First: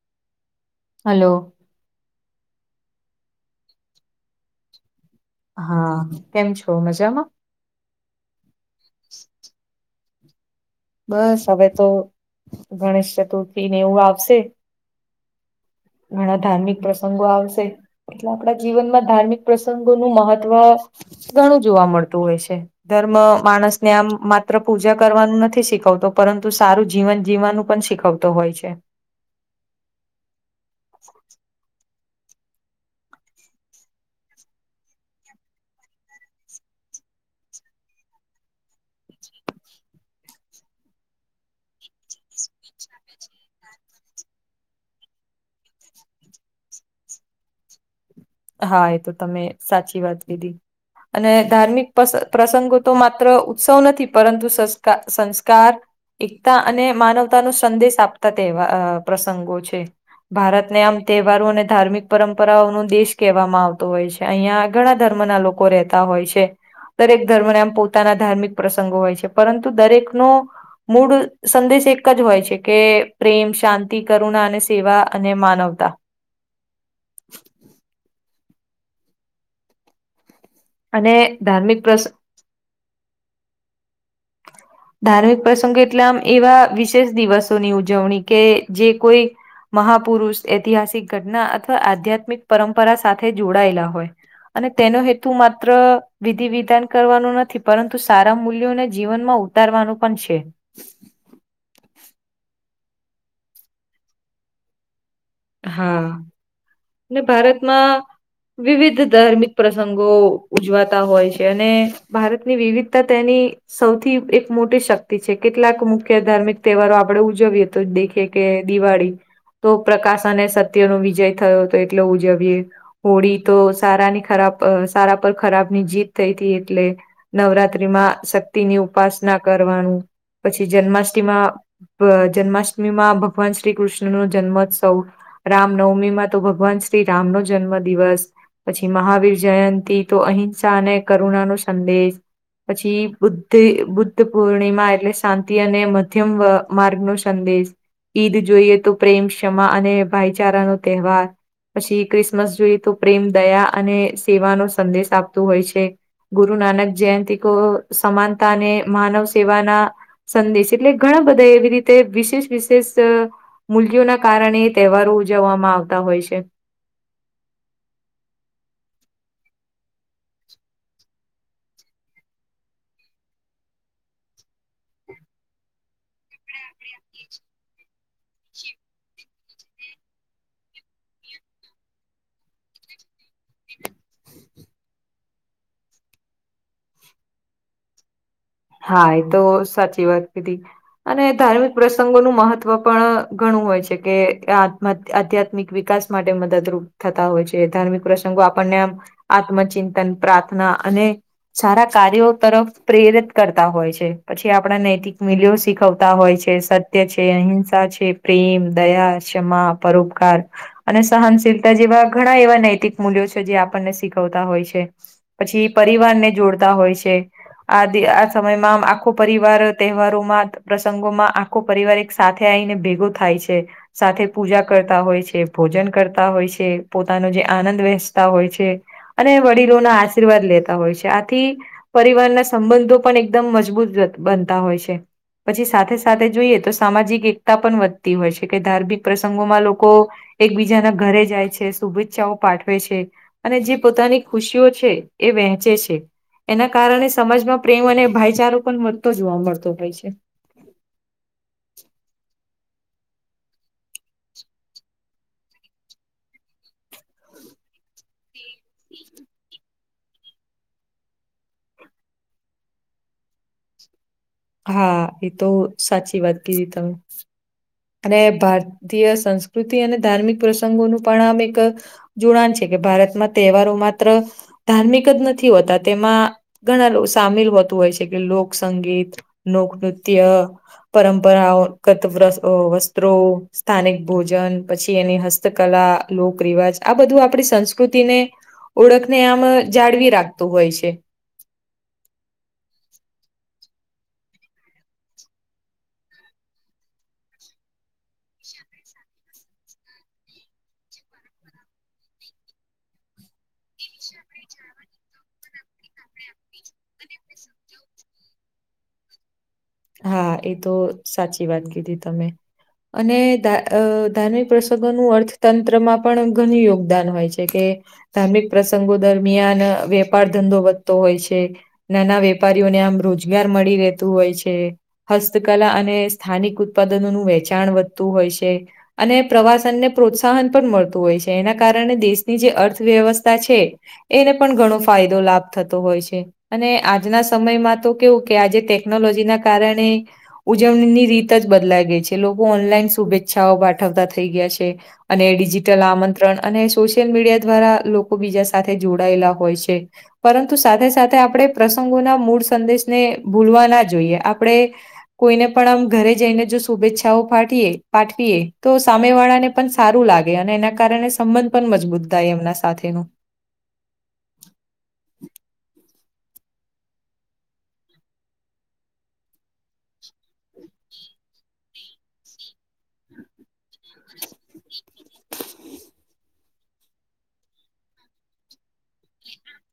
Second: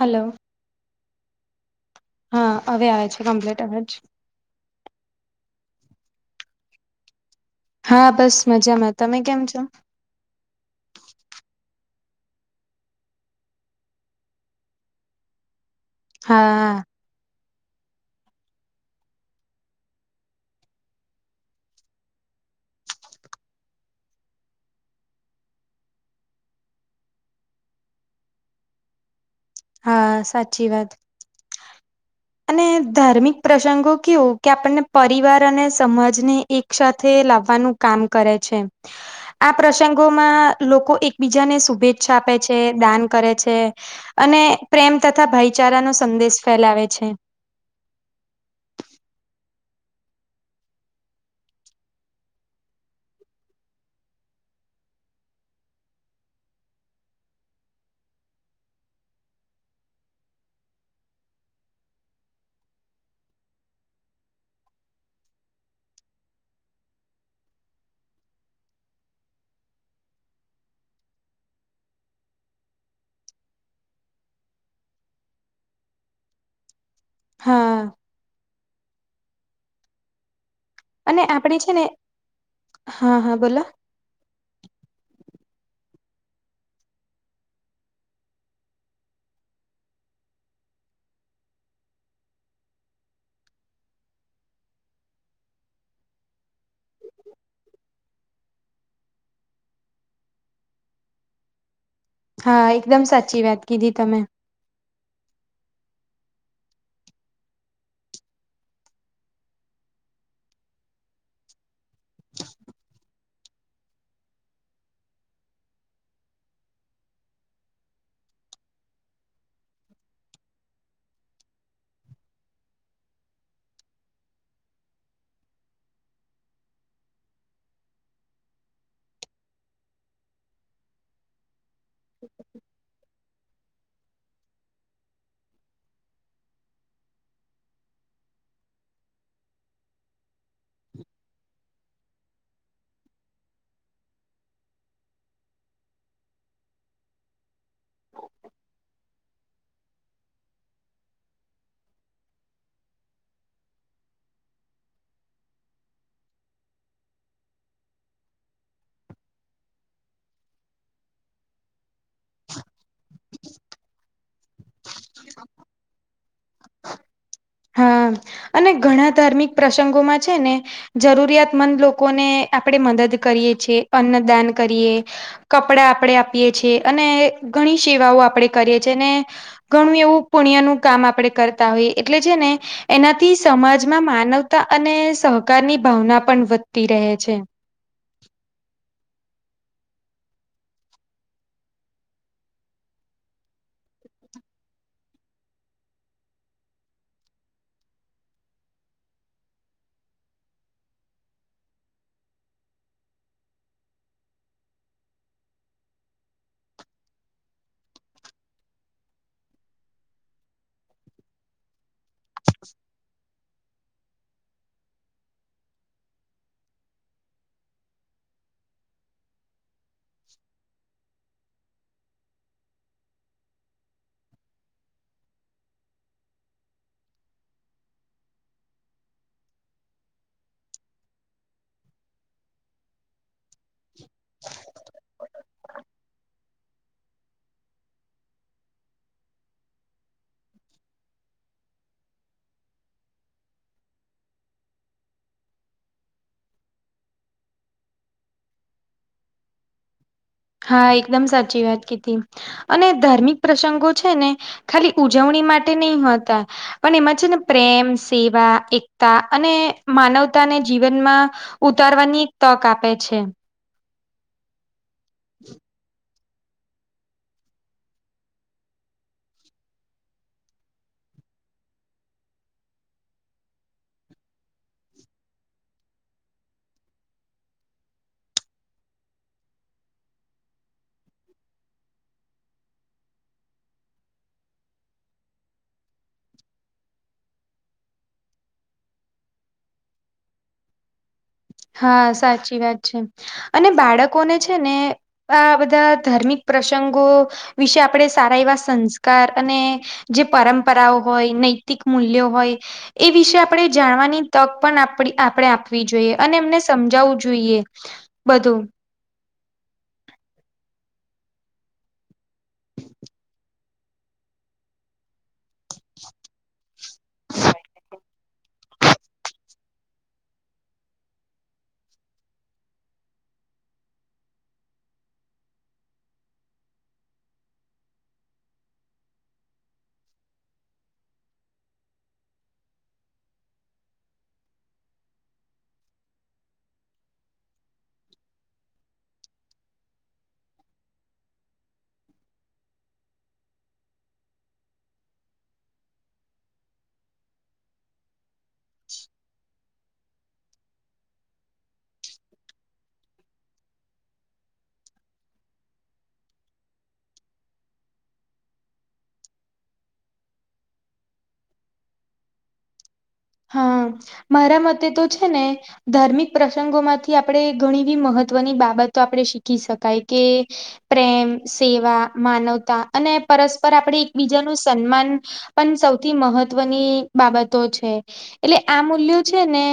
હાલો hello. હા હવે આવે છે કમ્પ્લીટ હવે જ. હા કેમ છો મજામાં! હા બસ મજામાં તમે કેમ છો? બસ હવે તો ગણેશ ચતુર્થી ને એવું આવશે ઘણા ધાર્મિક હા પ્ર પ્રંગો આવશે એટલે આપણા જીવનમાં ધાર્મિક પ્રસંગોનું મહત્વ ઘણું જોવા મળતું હોય છે. ધર્મ માણસને આમ માત્ર પૂજા કરવાનું નથી શીખવતો પરંતુ સારું જીવન જીવવાનું પણ શીખવતું તો હોય છે. હા સાચી વાત. અને ધાર્મિક પ્રસંગો કેવું કે આપણને પરિવાર અને સમાજને એક સાથે લાવવાનું કામ કરે છે. આ પ્રસંગોમાં લોકો એકબીજાને શુભેચ્છા આપે છે દાન કરે છે. અને પ્રેમ તથા ભાઈચારા નો સંદેશ ફેલાવે છે‌ હા એ તો તમે સાચી વાત કીધી. અને ધાર્મિક પ્રસંગો તો માત્ર ઉત્સવ નથી પરંતુ સંસ્કાર એકતા અને માનવતાનો સંદેશ આપતા તેવા પ્રસંગો છે. ભારતને આમ તહેવારો અને ધાર્મિક પરંપરાઓ નો દેશ કહેવામાં આવતું હોય છે અહિયાં ઘણા ધર્મ ના લોકો રહેતા હોય છે. દરેક ધર્મને એમ પોતાના ધાર્મિક પ્રસંગો હોય છે પરંતુ દરેકનો મૂળ સંદેશ એક જ હોય છે કે પ્રેમ, શાંતિ, કરુણા અને સેવા અને માનવતા. હા. અને આપણી છે ધાર્મિક ને પ્રસંગ હા હા બોલો. ધાર્મિક પ્રસંગો એટલે આમ એવા વિશેષ દિવસોની ઉજવણી કે જે કોઈ મહાપુરુષ ઐતિહાસિક ઘટના અથવા આધ્યાત્મિક પરંપરા સાથે જોડાયેલા હોય‌. અને તેનો હેતુ માત્ર વિધિ વિધાન કરવાનો નથી પરંતુ સારા મૂલ્યોને જીવનમાં ઉતારવાનું પણ છે. હા એકદમ સાચી વાત કીધી તમે. હા. અને ભારતમાં વિવિધ ધાર્મિક પ્રસંગો ઉજવાતા હોય છે અને ભારતની વિવિધતા તેની સૌથી એક મોટી શક્તિ છે કેટલાક મુખ્ય ધાર્મિક તહેવારો આપડે ઉજવીએ તો દેખીએ કે દિવાળી તો પ્રકાશ અને સત્ય નો વિજય થયો તો એટલો ઉજવીએ. હોળી તો સારાની ખરાબ સારા પર ખરાબની જીત થઈ હતી એટલે નવરાત્રી માં શક્તિની ઉપાસના કરવાનું પછી જન્માષ્ટમીમાં જન્માષ્ટમીમાં ભગવાન શ્રી કૃષ્ણ ન જન્મોત્સવ રામનવમીમાં તો ભગવાન શ્રી રામ નો જન્મ દિવસ. પછી મહાવીર જયંતિ તો અહિંસા અને કરુણા નો સંદેશ પછી બુદ્ધી બુદ્ધ પૂર્ણિમા એટલે શાંતિ અને મધ્યમ અ માર્ગ નો સંદેશ ઈદ જોઈએ તો પ્રેમ ક્ષમા અને ભાઈચારા નો તહેવાર પછી ક્રિસમસ જોઈએ તો પ્રેમ દયા અને સેવાનો સંદેશ આપતો હોય છે. ગુરુ નાનક જયંતી કો સમાનતાને માનવ સેવાના સંદેશ એટલે ઘણા બધા એવી રીતે વિશેષ વિશેષ અ મૂલ્યોના કારણે તહેવારો ઉજવવામાં આવતા હોય છે. હા અને ઘણા ધાર્મિક પ્રસંગોમાં છે ને જરૂરિયાત મંદ લોકોને આપડે મદદ કરીએ છીએ, અન્નદાન કરીએ. કપડા આપડે આપીએ છીએ અને ઘણી સેવાઓ આપડે કરીએ છી અને ઘણું એવું પુણ્ય નું કામ આપડે કરતા હોઈએ એટલે છે ને એનાથી સમાજમાં માનવતા અને સહકારની ભાવના પણ વધતી રહે છે. હા એ તો સાચી વાત કીધી. અને ધાર્મિક પ્રસંગોનું મહત્વ પણ ઘણું હોય છે કે આત્ આધ્યાત્મિક વિકાસ માટે મદદરૂપ થતા હોય છે ધાર્મિક પ્રસંગો આપણને આમ આત્મચિંતન પ્રાર્થના અને સારા કાર્યો તરફ પ્રેરિત કરતા હોય છે પછી આપડા નૈતિક મૂલ્યો શીખવતા હોય છે સત્ય છે અહિંસા છે પ્રેમ દયા ક્ષમા પરોપકાર અને સહનશીલ તા જેવા ઘણા એવા નૈતિક મલ્યો છે જે આપણને શીખ વતા હોય છે પછી પરિવારને જોડતા હોય છે આદી આ સમયમાં આમ આખો પરિવાર તહેવારોમાં પ્રસંગોમાં આ ખો પરિવાર એક સાથે આઈને ભેગો થાય છે. સાથે પૂજા કરતા હોય છે ભોજન કરતા હોય છે પોતાનો જે આનંદ વહેચતા હોય છે. અને વડીલોના આશીર્વાદ લેતા હોય છે આથી પરિવારના સંબંધો પણ એકદમ મજબૂત બનતા હોય છે. પછી સાથે સાથે જોઈએ તો સામાજિક એકતા પણ વધતી હોય છે કે ધાર્મિક પ્રસંગોમાં લોકો એકબીજાના ઘરે જાય છે, શુભેચ્છાઓ પાઠવે છે. અને જે પોતાની ખુશીઓ છે એ વહેંચે છે એના કારણે સમાજમાં પ્રેમ અને ભાઈચારો પણ વધતો જોવા મળતો હોય છે. હા એકદમ સાચી વાત કીધી. અને ધાર્મિક પ્રસંગો છે ને ખાલી ઉજવણી માટે નઈ હોતા પણ એમાં છે ને પ્રેમ સેવા એકતા અને માનવતા ને જીવનમાં ઉતારવાની એક તક આપે છે. હા એ તો સાચી વાત કીધી તમે. અને ભારતીય સંસ્કૃતિ અને ધાર્મિક પ્રસંગોનું પણ આમ એક જોડાન છે કે ભારતમાં તહેવારો માત્ર ધાર્મિક જ નથી હોતા તેમાં ઘણા લો સામેલ હોતું હોય છે કે લોકસંગીત લોકનૃત્ય પરંપરાઓ કત [unintelligible] અ વસ્ત્રો સ્થાનિક ભોજન પછી એની હસ્તકલા લોકરિવાજ આ બધું આપડી સંસ્કૃતિને ઓળખને આમ જાળવી રાખતું હોય છે. હા, સાચી વાત છે. અને બાળકોને છે ને આ બધા ધાર્મિક પ્રસંગો વિશે આપડે સારા એવા સંસ્કાર અને જે પરંપરાઓ હોય નૈતિક મૂલ્યો હોય એ વિશે આપણે જાણવાની તક પણ આપડી આપડે આપવી જોઈએ. અને એમને સમજાવું જોઈએ બધું હા એ તો સાચી વાત કીધી તમે. અને ધાન અ ધાર્મિક પ્રસંગોનું અર્થતંત્રમાં પણ ઘન યોગ દાન હોય છે કે ધાર્મિક પ્રસંગો દરમિયાન વ્ય પાર ધંધો વધતો હોય છે, નાના વેપારીઓને આમ રોજગાર મળી રહેતું હોય છે. એ હસ્તકલા અને સ્થાનિક ઉત્પાદનોનું વેહચાણ વધતું હોય છે. અને પ્રવાસનને પ્રોત્સાહન પણ મળતું હોય છે એના કારણે દેશની જે અર્થવ્યવસ્થા છે એને પણ ઘણો ફાયદો લાભ થતો હોય છે. અને આજના સમયમાં તો કેવું કે આજે ટેકનોલોજી ના કારણે ઉજવણીની રીત જ બદલાઈ ગઈ છે લોકો ઓનલાઈન શુભેચ્છાઓ પાઠવતા થઈ ગયા છે. અને ડિજિટલ આમંત્રણ અને સોશિયલ મીડિયા દ્વારા લોકો બીજા સાથે જોડાયેલા હોય છે. પરંતુ સાથે સાથે આપણે પ્રસંગોના મૂળ સંદેશને ભૂલવા ના જોઈએ અપ આપણેે કોઈને પણ આમ ઘરે જઈને જો શુભેચ્છાઓ પાઠવીએ પાઠવીએ તો સામે વાળાને પણ સારું લાગે અને એના કારણે સંબંધ પણ મજબૂત થાય એમના સાથેનું. હા મારા મતે તો છે ને ધાર્મિક પ્રસંગોમાંથી આપણે ઘણીવી મહત્વની બાબતો આપણે શીખી શકાય કે પ્રેમ સેવા માનવતા અને પરસ્પર આપણે એકબીજાનું સન્માન પણ સૌથી મહત્વની બાબતો છે. એટલે આ મૂલ્યો છે ને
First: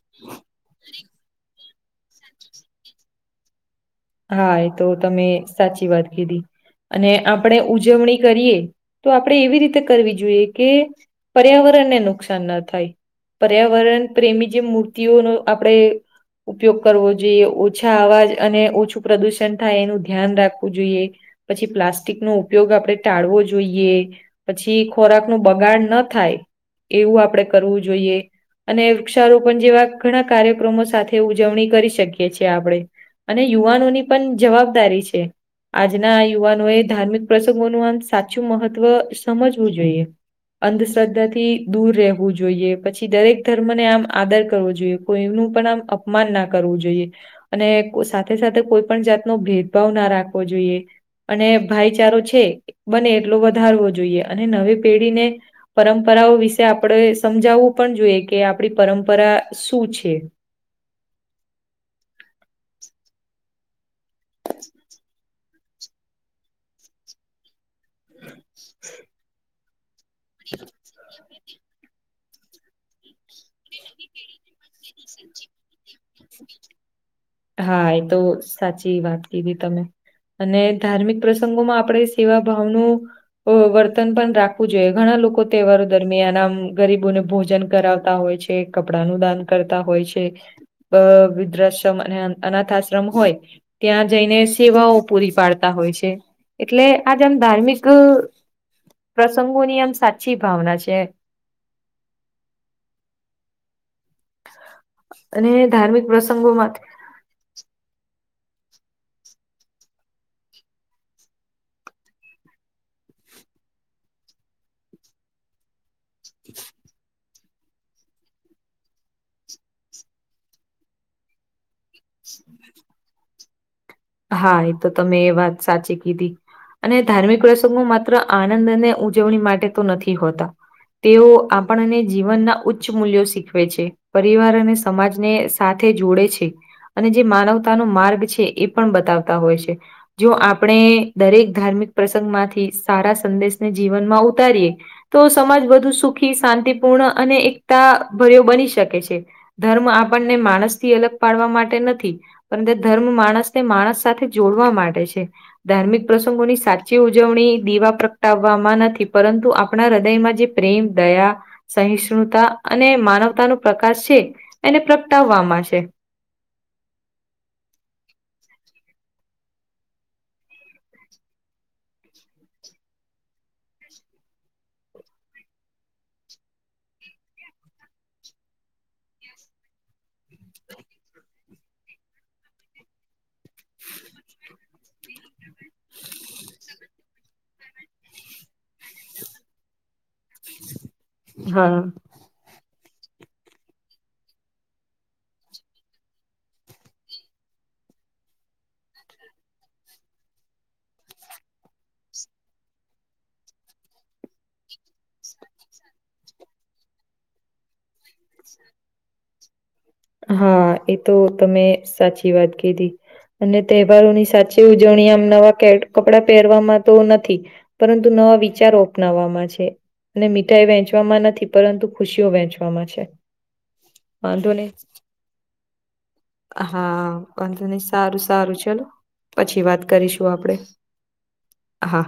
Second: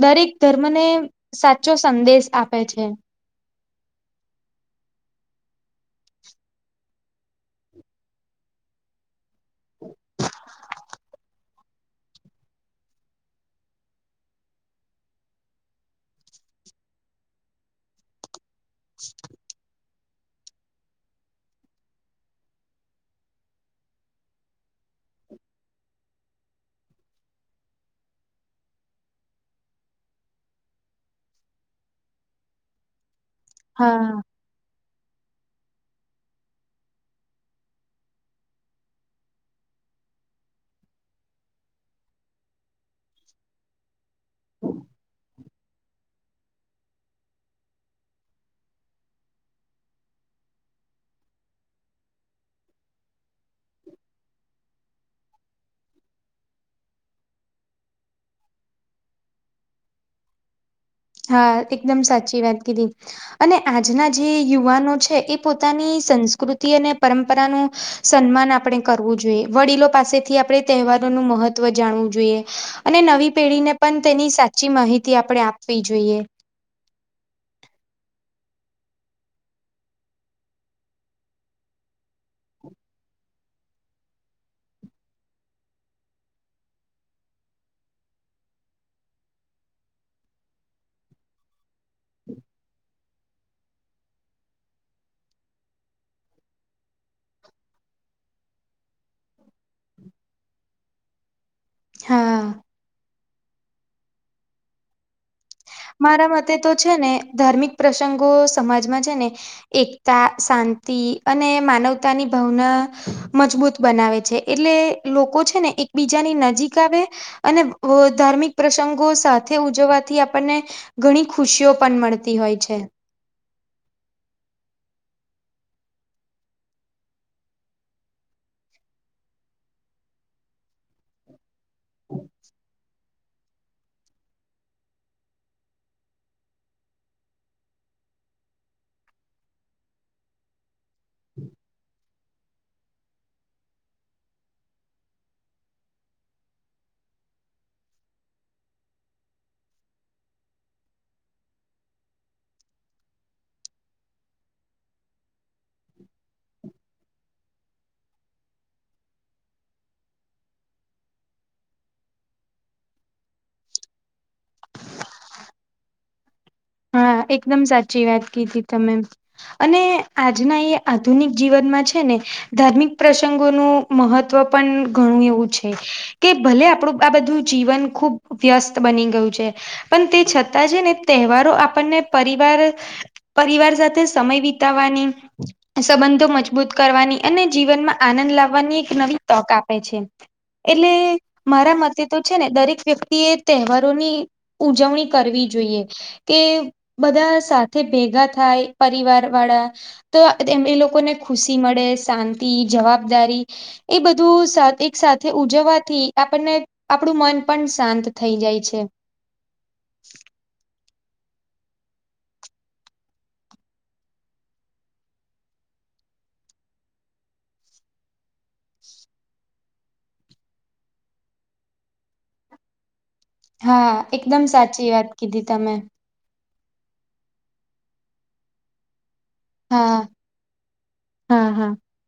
દરેક ધર્મને સાચો સંદેશ આપે છે. હા એ તો તમે સાચી વાત કીધી અને આપણે ઉજવણી કરીએ તો આપણે એવી રીતે કરવી જોઈએ કે પર્યાવરણને નુકસાન ના થાય. પર્યાવરણ પ્રેમી જે મૂર્તિઓનો આપણે ઉપયોગ કરવો જોઈએ ઓછા અવાજ અને ઓછું પ્રદુષણ થાય એનું ધ્યાન રાખવું જોઈએ પછી પ્લાસ્ટિક નો ઉપયોગ આપણે ટાળવો જોઈએ. પછી ખોરાક નું બગાડ ન થાય એવું આપણેે કરવું જોઈએ. અને વૃક્ષારોપણ જેવા ઘણા કાર્યક્રમો સાથે ઉજવણી કરી શકીએ છીએ આપણે. યુવાનો ની હા પણ જવાબદારી છે. આજના યુવાનોએ ધાર્મિક પ્રસંગોનું આમ સાચું મહત્વ સમજવું જોઈએ. અંધશ્રદ્ધા થી દૂર રહેવું જોઈએ પછી દરેક ધર્મને આમ આદર કરવો જોઈએ. કોઈ નું પણ આમ અપમાન ના કરવું જોઈએ અને સા સાથે સાથે કોઈ પણ જાતનો ભેદભાવ ના રાખવો જોઈએ. અને ભાઈચારો છે બને એટલો વધારવો જોઈએ અને નવી પેઢીને પરંપરાઓ વિશે આપણે સમજાવવું પણ જોઈએ કે આપણી પરંપરા શું છે. હા એકદમ સાચી વાત કીધી અને આજના જે યુવાનો છે એ પોતાની સંસ્કૃતિ અને પરંપરાનું સન્માન આપણે કરવું જોઈએ વડીલો પાસેથી આપણે તહેવારોનું મહત્ જાણવું જોઈએ અને નવી પેઢીને પણ તેની સાચી માહિતી આપણે આપવી જોઈએ. હા એ તો સાચી વાત કીધી તમે. અને ધાર્મિક પ્રસંગોમાં આપણે સેવા ભાવનું વો વર્તન પણ રાખવું જોઈએ ઘણા લોકો તહેવારો દરમિયાન આમ ગરીબોને ભોજન કરાવતા હોય છે. તે કપડા નું દાન કરતા હોય છે બા [unintelligible] દ્ધ અને અનાથ આશ્રમ હોય ત્યાં જઈને સેવાઓ પૂરી પાડતા હોય છે. એટલે આજ આમ ધાર્મિક પ્રસંગોની આમ સાચી ભાવના છે. હા. અને ધાર્મિક મારા મતે પ્રસંગોમાં તો છે ને ધાર્મિક પ્રસંગો સમાજમાં છે ને એકતા શાંતિ અને માનવતાની ભાવના મજબૂત બનાવે છે. એટલે લોકો છે ને એક બીજાની નજીક આવે અને ધાર્મિક પ્રસંગો સાથે ઉજવવાથી અપ બી આપણને ઘણી ખુશીઓ પણ મળતી હોય છે. હા એ તો તમે એ વાત સાચી કીધી. અને ધાર્મિક પ્રસંગો માત્ર આનંદ અને ઉજવણી માટે તો નથી હોતા. તેઓ આપણને જીવનના ઉચ્ચ મૂલ્યો શીખ શીખવે છે પરિવાર અને સમાજને સાથે જોડે છે. અને જે માનવતાનો માર્ગ છે એ પણ બતાવતા હોય છે. જો આપણે દરેક ધાર્મિક પ્રસંગ માંથી સારા સંદેશને જીવનમાં ઉતારીએ તો સમાજ બધુ સુખી શાંતિપૂર્ણ અને એકતા ભર્યો બની શકે છે. ધર્મ આપણને માણસ થી અલગ પાડવા માટે નથી પર ધર્મ માણસ તે માણસ સાથે જોડવા માટે છે. ધાર્મિક પ્રસંગોની સાચી ઉજવણી દીવા પ્રગટાવવામાં નથી પરંતુ આપણા હૃદયમાં જે પ્રેમ દયા સહિષ્ણુતા અને માનવતા ન પ્રકાશ છે એને પ્રગટાવવામાં છે. હા એકદમ સાચી વાત કીઘી તમે. અને આજના એ આધુનિક જીવનમાં છે ને. ધાર્મિક પ્રસંગોનું મહત્વ પણ ઘણું એવું છે. કે ભલે આપણું આ બધું જીવન ખુબ વ્યસ્ત બની ગયું છે. પણ તે છતાં છે ને તહેવારો આપણને પરિવાર પરિવાર સાથે સમય વિત. વિતાવાની. સંબંધો મજબૂત કરવાની અને જીવનમાં આનંદ લાવવાની એક નવી તક આપે છે. એટલે મારા હા. મતે. તો છે ને દરેક વ્યક્તિ એ તહેવારોની ઉજવણી કરવી જોઈએ. કે બધા સાથે ભેગા થાય પરિવાર વાળા. તો એ એ લોકોને ખુશી મળે શાંતિ જવાબદારી. એ બધું એક સાથે ઉજવવાથી આપણને. આપણું મન પણ શાંત થઈ જાય છે. હા એ તો તમે સાચી વાત કીધી. અને તહેવારોની સાચી ઉજવણી આમ નવા કેટ કપડા પહેરવામાં તો નથી. પરંતુ નવા વિચારો અપનાવવામાં છે. અને મીઠાઈ વેંચવામાં નથી પરંતુ ખુશીઓ વેંચવામાં છે. હા એકદમ વાંધો નહી. સાચી વાત કીધી તમે. હા વાંધ નહી સારું સારું ચલો. પછી વાત હા કરીશું આપડે હા.